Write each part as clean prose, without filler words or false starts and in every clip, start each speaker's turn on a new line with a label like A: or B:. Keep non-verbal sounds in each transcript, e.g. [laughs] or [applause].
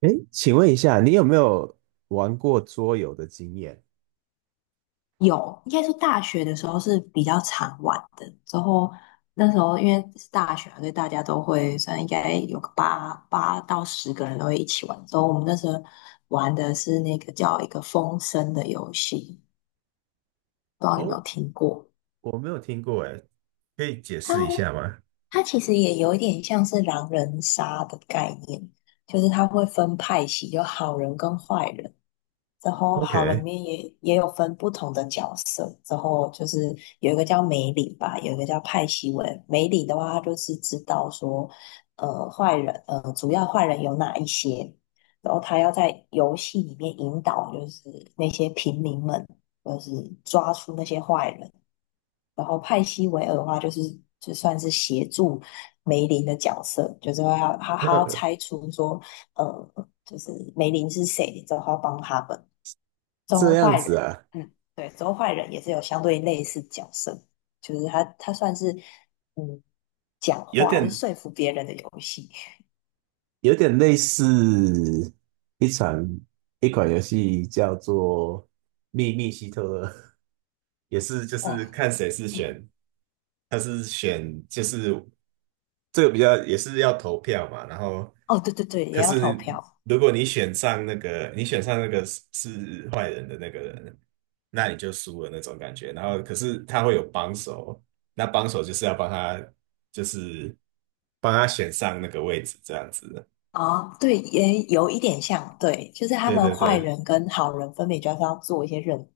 A: 诶，请问一下，你有没有玩过桌游的经验？
B: 有，应该说大学的时候是比较常玩的。之后那时候因为是大学嘛，所以大家都会，算应该有个八到十个人都会一起玩。之后我们那时候玩的是那个叫一个风声的游戏，不知道你有没有
A: 哦，
B: 听过？
A: 我没有听过诶，可以解释一下吗
B: 它其实也有一点像是狼人杀的概念，就是它会分派系，有好人跟坏人，然后好人里
A: ？OK，
B: 面也有分不同的角色，然后就是有一个叫梅里吧，有一个叫派西文。梅里的话，他就是知道说，坏人，主要坏人有哪一些，然后他要在游戏里面引导，就是那些平民们，就是抓出那些坏人。然后派西维尔的话，就是就算是协助梅林的角色，就是说要他要
A: 呃，
B: 拆出说，呃，就是梅林是谁，之后他要帮他们。
A: 这
B: 周
A: 样
B: 坏
A: 子
B: 人，
A: 啊，
B: 嗯，对，周坏人也是有相对类似角色，就是他算是嗯讲
A: 有
B: 话，就是
A: 点
B: 说服别人的游戏。
A: 有点类似一场一款游戏叫做《秘密希特勒》，也是就
B: 哦，
A: 是看谁是
B: 嗯，
A: 选，他是选就是这个比较也是要投票嘛，然后
B: 哦，对对对，也
A: 可
B: 要投
A: 是
B: 票。
A: 如果你选上那个，你选上那个是坏人的那个人，那你就输了那种感觉。然后可是他会有帮手，那帮手就是要帮他，就是帮他选上那个位置这样子。
B: 啊，对，也有一点像，对，就是他
A: 对
B: 们
A: 对
B: 坏
A: 对
B: 人跟好人分别就是要做一些任务，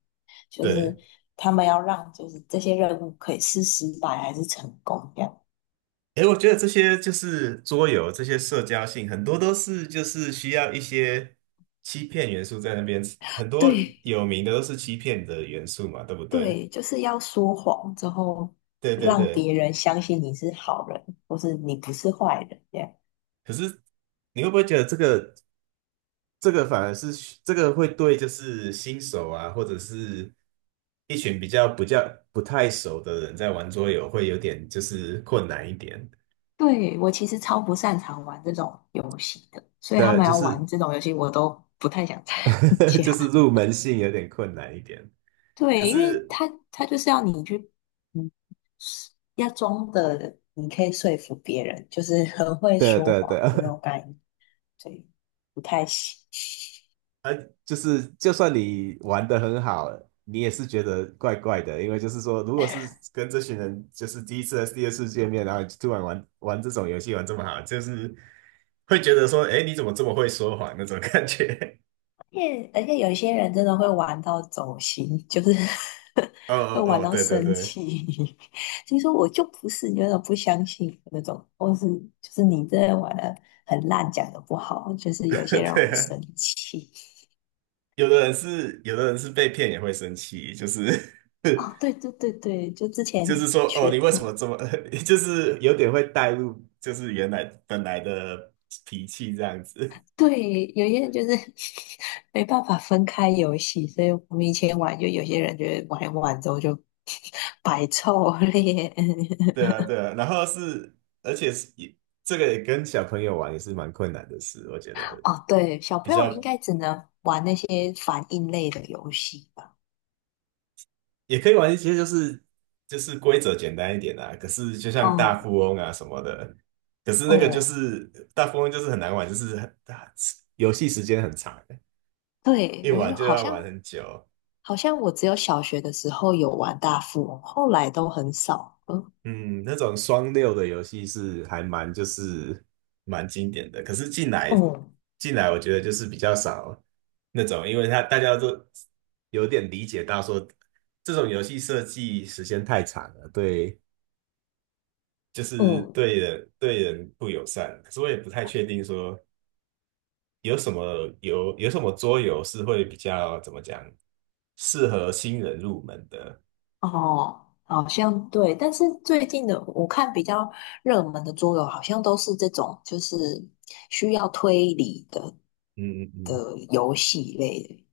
B: 就是
A: 对，
B: 他们要让就是这些任务可以是失败还是成功这样。
A: 诶，我觉得这些就是桌游，这些社交性很多都是就是需要一些欺骗元素在那边，很多
B: 对
A: 有名的都是欺骗的元素嘛，对不对？
B: 对，就是要说谎之后
A: 对对
B: 让
A: 对，
B: 别人相信你是好人，或是你不是坏人这样。
A: 可是你会不会觉得这个反而是这个会对就是新手啊，或者是一群比较不较不太熟的人在玩桌游会有点就是困难一点
B: 对，我其实超不擅长玩这种游戏的，所以他
A: 的，
B: 们
A: 就
B: 要
A: 是
B: 玩这种游戏我都不太想参
A: [laughs] 就是
B: 加。
A: 入门性有点困难一点。可
B: 对，因为
A: 是
B: 他就是要你去，嗯，要装的，你可以说服别人，就是很会
A: 对
B: 说
A: 对对，
B: 谎的那种
A: [laughs]
B: 感觉，所以不太行。
A: 呃，就是就算你玩的很好，你也是觉得怪怪的，因为就是说，如果是跟这群人就是第一次还是第二次见面，然后突然玩这种游戏玩这么好，就是会觉得说，哎，你怎么这么会说谎那种感觉。
B: 而且有一些人真的会玩到走心，就是
A: [laughs] 哦
B: [laughs] 会
A: 哦
B: 玩
A: 哦，
B: 到
A: 对对
B: 生
A: 对，
B: 气，[laughs] 就说我就不是，你为什么不相信那种，或是就是你真的玩的很烂，讲的不好，就是有些
A: [laughs]
B: 人
A: 对
B: 会
A: 啊，
B: 生气。
A: 有的人是被骗也会生气，就是
B: 哦，对对对对，就之
A: [laughs] 就是
B: 前
A: 说，哦，
B: 缺。
A: 你为什么这么，[laughs] 就是有点会带入，就是原来本来的脾气这样子。
B: 对，有些人就是 [laughs] 没办法分开游戏，所以我们以前玩，就有些人觉得玩一玩之后就 [laughs] 摆臭脸。[laughs]
A: 对啊，对啊，然后是，而且是也这个也跟小朋友玩也是蛮困难的事，我觉得
B: 哦，对，小
A: 比
B: 朋友
A: 较
B: 应该只能玩那些反应类的游戏吧？
A: 也可以玩一些，就是规则简单一点啊。可是就像大
B: 哦
A: 富翁啊什么的，可是那个就
B: 哦，
A: 是大富翁就是很难玩，就是很大，游戏时间很长，
B: 对，
A: 一
B: 我
A: 玩
B: 就
A: 就
B: 好
A: 要玩
B: 像
A: 很久。
B: 好像我只有小学的时候有玩大富翁，后来都很少了。
A: 嗯，那种双六的游戏是还蛮就是蛮经典的，可是进来
B: 嗯
A: 进来，我觉得就是比较少那种，因为他大家都有点理解到说，这种游戏设计时间太长了，对，就
B: 嗯。
A: 是
B: 哦
A: 对人不友善。可是我也不太确定说有什么有什么桌游是会比较怎么讲适合新人入门的。
B: 哦，好像对，但是最近的我看比较热门的桌游，好像都是这种就是需要推理的
A: 嗯嗯嗯，
B: 的游戏类的。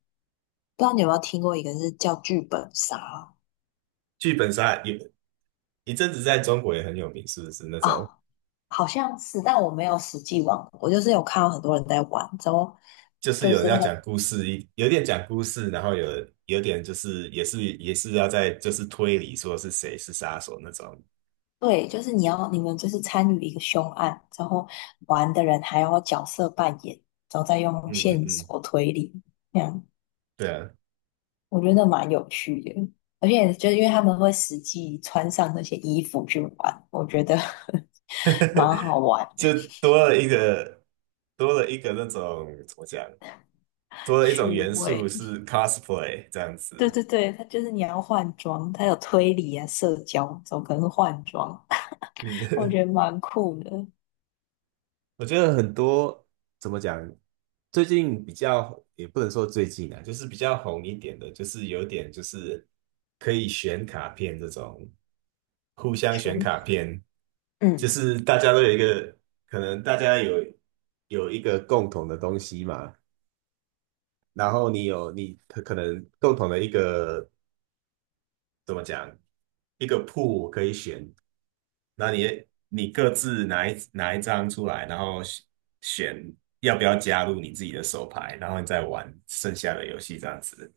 B: 不知道你有没有听过一个是叫剧本杀
A: 剧本杀有一阵子在中国也很有名，是不是那种？
B: 啊？好像是，但我没有实际玩过，我就是有看到很多人在玩，之后
A: 就是
B: 就
A: 有人
B: 是
A: 要讲
B: 很
A: 故事，有点讲故事，然后有点就是也是要在就是推理说是谁是杀手那种。
B: 对，就是你们就是参与一个凶案，之后玩的人还要角色扮演，然后再用
A: 嗯嗯
B: 线
A: 嗯，
B: 索推理，这样。
A: 对啊，
B: 我觉得蛮有趣的，而且就是因为他们会实际穿上那些衣服去玩，我觉得 [laughs] 蛮
A: [laughs]
B: 好玩的，
A: 就多了一个多了一个那种怎么讲，多了一种
B: 趣
A: 元素
B: 味。
A: 是 cosplay 这样
B: 对
A: 子。
B: 对对，它就是你要换装，它有推理啊、社交，总可能是换装？[laughs] 我
A: 嗯，
B: 觉
A: [laughs]
B: 得蛮酷的。
A: 我觉得很多怎么讲，最近比较也不能说最近啊，就是比较红一点的，就是有点就是可以选卡片这种，互相选卡片，就
B: 嗯，
A: 是大家都有一个，可能大家有一个共同的东西嘛，然后你有你可能共同的一个怎么讲，一个 pool 可以选，那你各自拿一张出来，然后选要不要加入你自己的手牌，然后你再玩剩下的游戏这样子。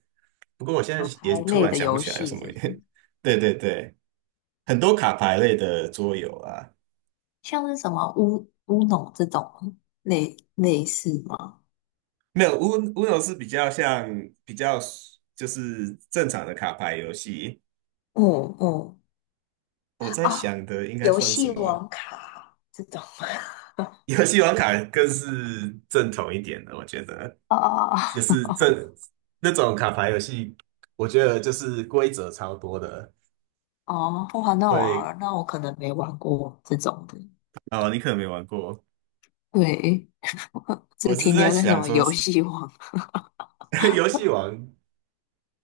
A: 不过我现
B: 打
A: 在也
B: 牌
A: 突
B: 类
A: 然
B: 的
A: 想不
B: 游
A: 起来有
B: 戏
A: 什么，
B: 是
A: [laughs] 对对对，很多卡牌类的桌游啊，
B: 像是什么乌龙这种类似吗？
A: 没有 u 是比较像比较就是正常的卡牌游戏。
B: 嗯嗯，
A: 我在
B: 啊，
A: 想的应该
B: 游
A: 算什
B: 戏
A: 么？
B: 王卡这种。[laughs]
A: [laughs] 游戏王卡更是正统一点的，我觉得。
B: 哦哦
A: 就是
B: 哦，[laughs]
A: 这那种卡牌游戏，我觉得就是规则超多的，
B: 哦，哇，那
A: 会
B: 我那我可能没玩过这种的，
A: [laughs] 哦，你可能没玩过。
B: 对，[laughs] 我
A: 我
B: 只
A: 是
B: 停
A: 在
B: 留在什
A: 想
B: 么
A: 说，
B: 游戏王。
A: [laughs] 游戏王，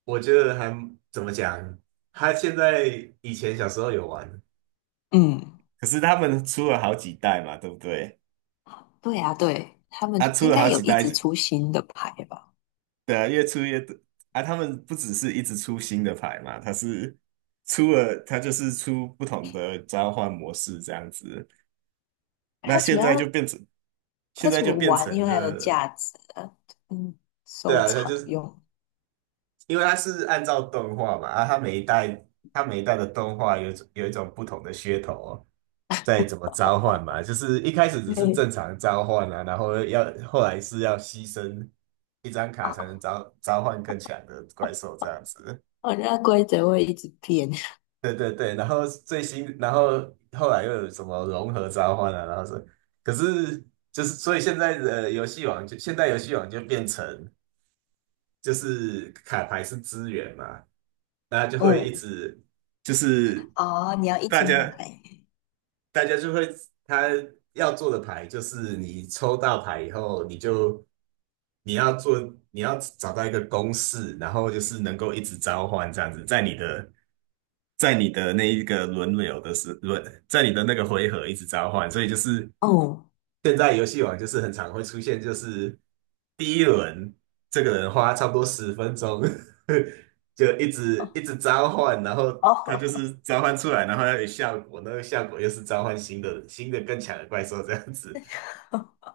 A: 我觉得还怎么讲，他现在以前小时候有玩，
B: 嗯，
A: 可是他们出了好几代嘛，对不对？
B: 对啊，对，他们
A: 他
B: 就
A: 出
B: 应
A: 了
B: 该
A: 好
B: 有
A: 几
B: 一直
A: 代，
B: 出新的牌吧？
A: 对啊，越出越多啊。他们不只是一直出新的牌嘛，他是出了，他就是出不同的召唤模式这样子。那
B: 它主
A: 现在就
B: 要
A: 变成现
B: 它
A: 在
B: 除
A: 就
B: 了
A: 变
B: 玩因
A: 成
B: 为它有
A: 这，
B: 价值啊，嗯，
A: 对
B: 收
A: 啊，它
B: 藏
A: 就是
B: 用。
A: 因为它是按照动画嘛，啊，它每一代的动画有一种不同的噱头哦，在怎么召唤嘛，就是一开始只是正
B: 对
A: 常召唤啊，然后要后来是要牺牲一张卡才能
B: 啊，
A: 召唤更强的怪兽这样子。
B: 哦，那规则会一直变。[laughs]
A: 对对对，然后最新，然后后来又有什么融合召唤啊，然后是，可是就是所以现在游戏王就变成。就是卡牌是资源嘛，那就会一
B: 嗯，
A: 直就是
B: 哦，你要一
A: 大
B: 直
A: 家
B: 买。
A: 大家就会他要做的牌就是你抽到牌以后，你就你要做你要找到一个公式，然后就是能够一直召唤这样子，在你的那一个轮流的时轮，在你的那个回合一直召唤，所以就是
B: 哦
A: 现在游戏王就是很常会出现，就是第一轮这个人花差不多十分钟，[laughs] 就一直一直召唤，然后他就
B: 哦，
A: 是召唤出来，然后要有效果，那个效果又是召唤新的更强的怪兽这样子。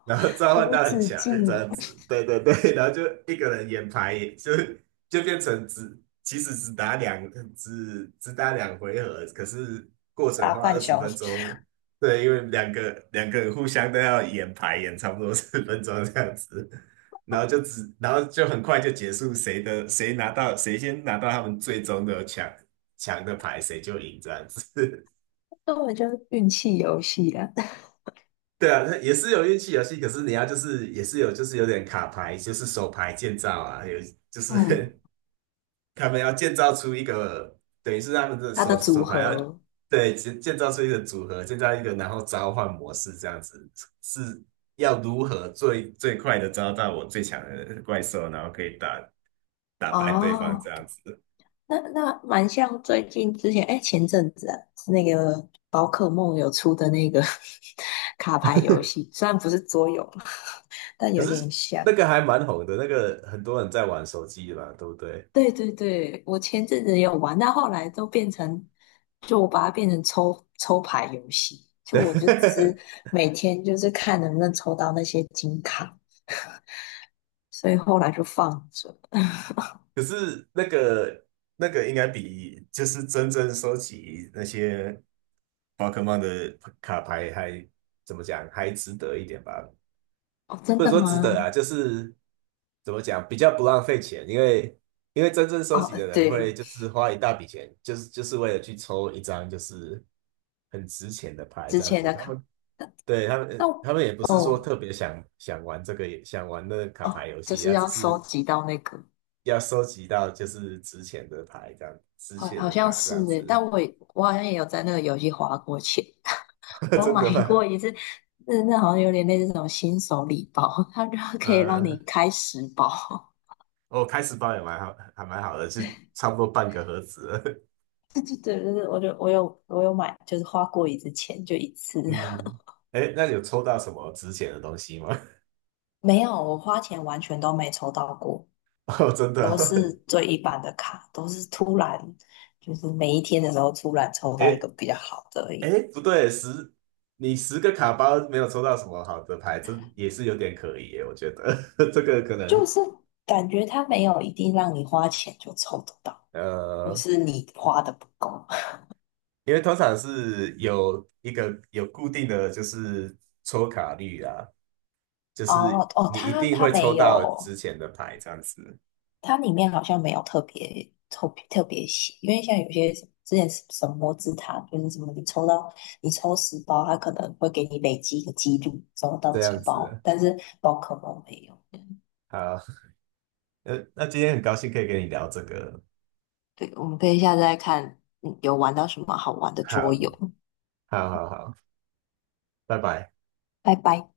A: 然后
B: [laughs]
A: 召唤
B: 无
A: 到很
B: 止
A: 强这
B: 境
A: 样子，对对对，然后就一个人演牌，就变成只其实只打两只打两回合，可是过程
B: 打
A: 花二
B: 半
A: 十
B: 小
A: 分
B: 时，
A: 钟，对，因为两个人互相都要演牌，演差不多十分钟这样子，然后然后就很快就结束，谁先拿到他们最终的强的牌，谁就赢这样子。
B: [laughs] 那我就是运气游戏啊。
A: 对啊，那也是有运气游戏，可是你要就是也是有就是有点卡牌，就是手牌建造啊，有就
B: [laughs] 嗯。
A: 是 [laughs] 他们要建造出一个，等于是他们的
B: 它
A: 手
B: 的组
A: 手牌要
B: 合。
A: 对建造出一个组合，建造一个然后召唤模式这样子，是要如何最快的招到我最强的怪兽，然后可以打败对方这
B: 哦，
A: 样子。
B: 那蛮像最近之前，哎，前阵子啊，是那个宝可梦有出的那个 [laughs] 卡牌游
A: [laughs]
B: 戏，虽然不是桌游，但
A: 可
B: 有
A: 是
B: 点像。
A: 那个还蛮红的，那个很多人在玩手机嘛，对不对？
B: 对对对，我前阵子也有玩，但后来都变成，就我把它变成抽抽牌游戏，
A: [laughs]
B: 就我就
A: 对，
B: 只每天就是看能不能抽到那些金卡，所以后来就放着。
A: 可是那个应该比就是真正收集那些宝可梦的卡牌还怎么讲，还值得一点吧？
B: 哦，真
A: 不能
B: 的
A: 说值
B: 吗？
A: 得啊，就是怎么讲，比较不浪费钱，因为真正收
B: 哦，
A: 集的人会
B: 对，
A: 就是花一大笔钱，就是为了去抽一张就是很值钱的牌
B: 之
A: 这样
B: 前
A: 子。
B: 的
A: 他
B: 卡。
A: 们对他们呃
B: 那，
A: 他们也不是说
B: 哦
A: 特别想玩这个想玩那个卡牌
B: 哦，
A: 游
B: 就
A: 戏，
B: 是
A: 他只
B: 要
A: 是
B: 收集到那个，
A: 要收集到就是值钱的牌，这样值
B: 好
A: 钱
B: 好
A: 的
B: 像
A: 卡这
B: 是
A: 样
B: 诶，
A: 子，
B: 但我好像也有在那个游戏花过钱，[laughs]
A: [laughs]
B: 我
A: 真的
B: 买
A: 吗？
B: 过一次，那好像有点类似那种新手礼包，它就可以让你
A: 呃，
B: 开十包。
A: 我、开始包也蛮好，还蛮好的，就差不多半个盒子了
B: [laughs] 就对，对，对，我有买，就是花过一次钱，就一次。
A: [laughs] 嗯，哎，那你有抽到什么值钱的东西吗？
B: [laughs] 没有，我花钱完全都没抽到过，
A: [laughs] 哦，真的
B: 都
A: 哦，
B: 是最一般的卡，都是突然就是每一天的时候突然抽
A: [laughs]
B: 到一
A: 哎
B: 个比较好的而已。
A: 哎，不对，你10个卡包没有抽到什么好的牌，这也是有点可疑耶，我觉得 [laughs] 这个可
B: 就
A: 能
B: 是感觉它没有一定让你花钱就抽得到，或
A: 呃，
B: 是你花的不够。
A: 因为通常是有一个有固定的就是抽卡率啊，就是
B: 哦哦，
A: 你一
B: 它
A: 定
B: 它
A: 会
B: 没
A: 抽到
B: 有，
A: 之前的牌，
B: 它里面好像没有特别特别特别写，因为像有些之前什么摩之塔，就是什么你抽十包，它可能会给你累积一个几率抽到
A: 这样
B: 几包，
A: 子。
B: 但是宝可梦没有。
A: 好，那今天很高兴可以跟你聊这个。
B: 对，我们可以下次再看，有玩到什么好玩的桌游。
A: 好，好，好，好，拜拜。
B: 拜拜。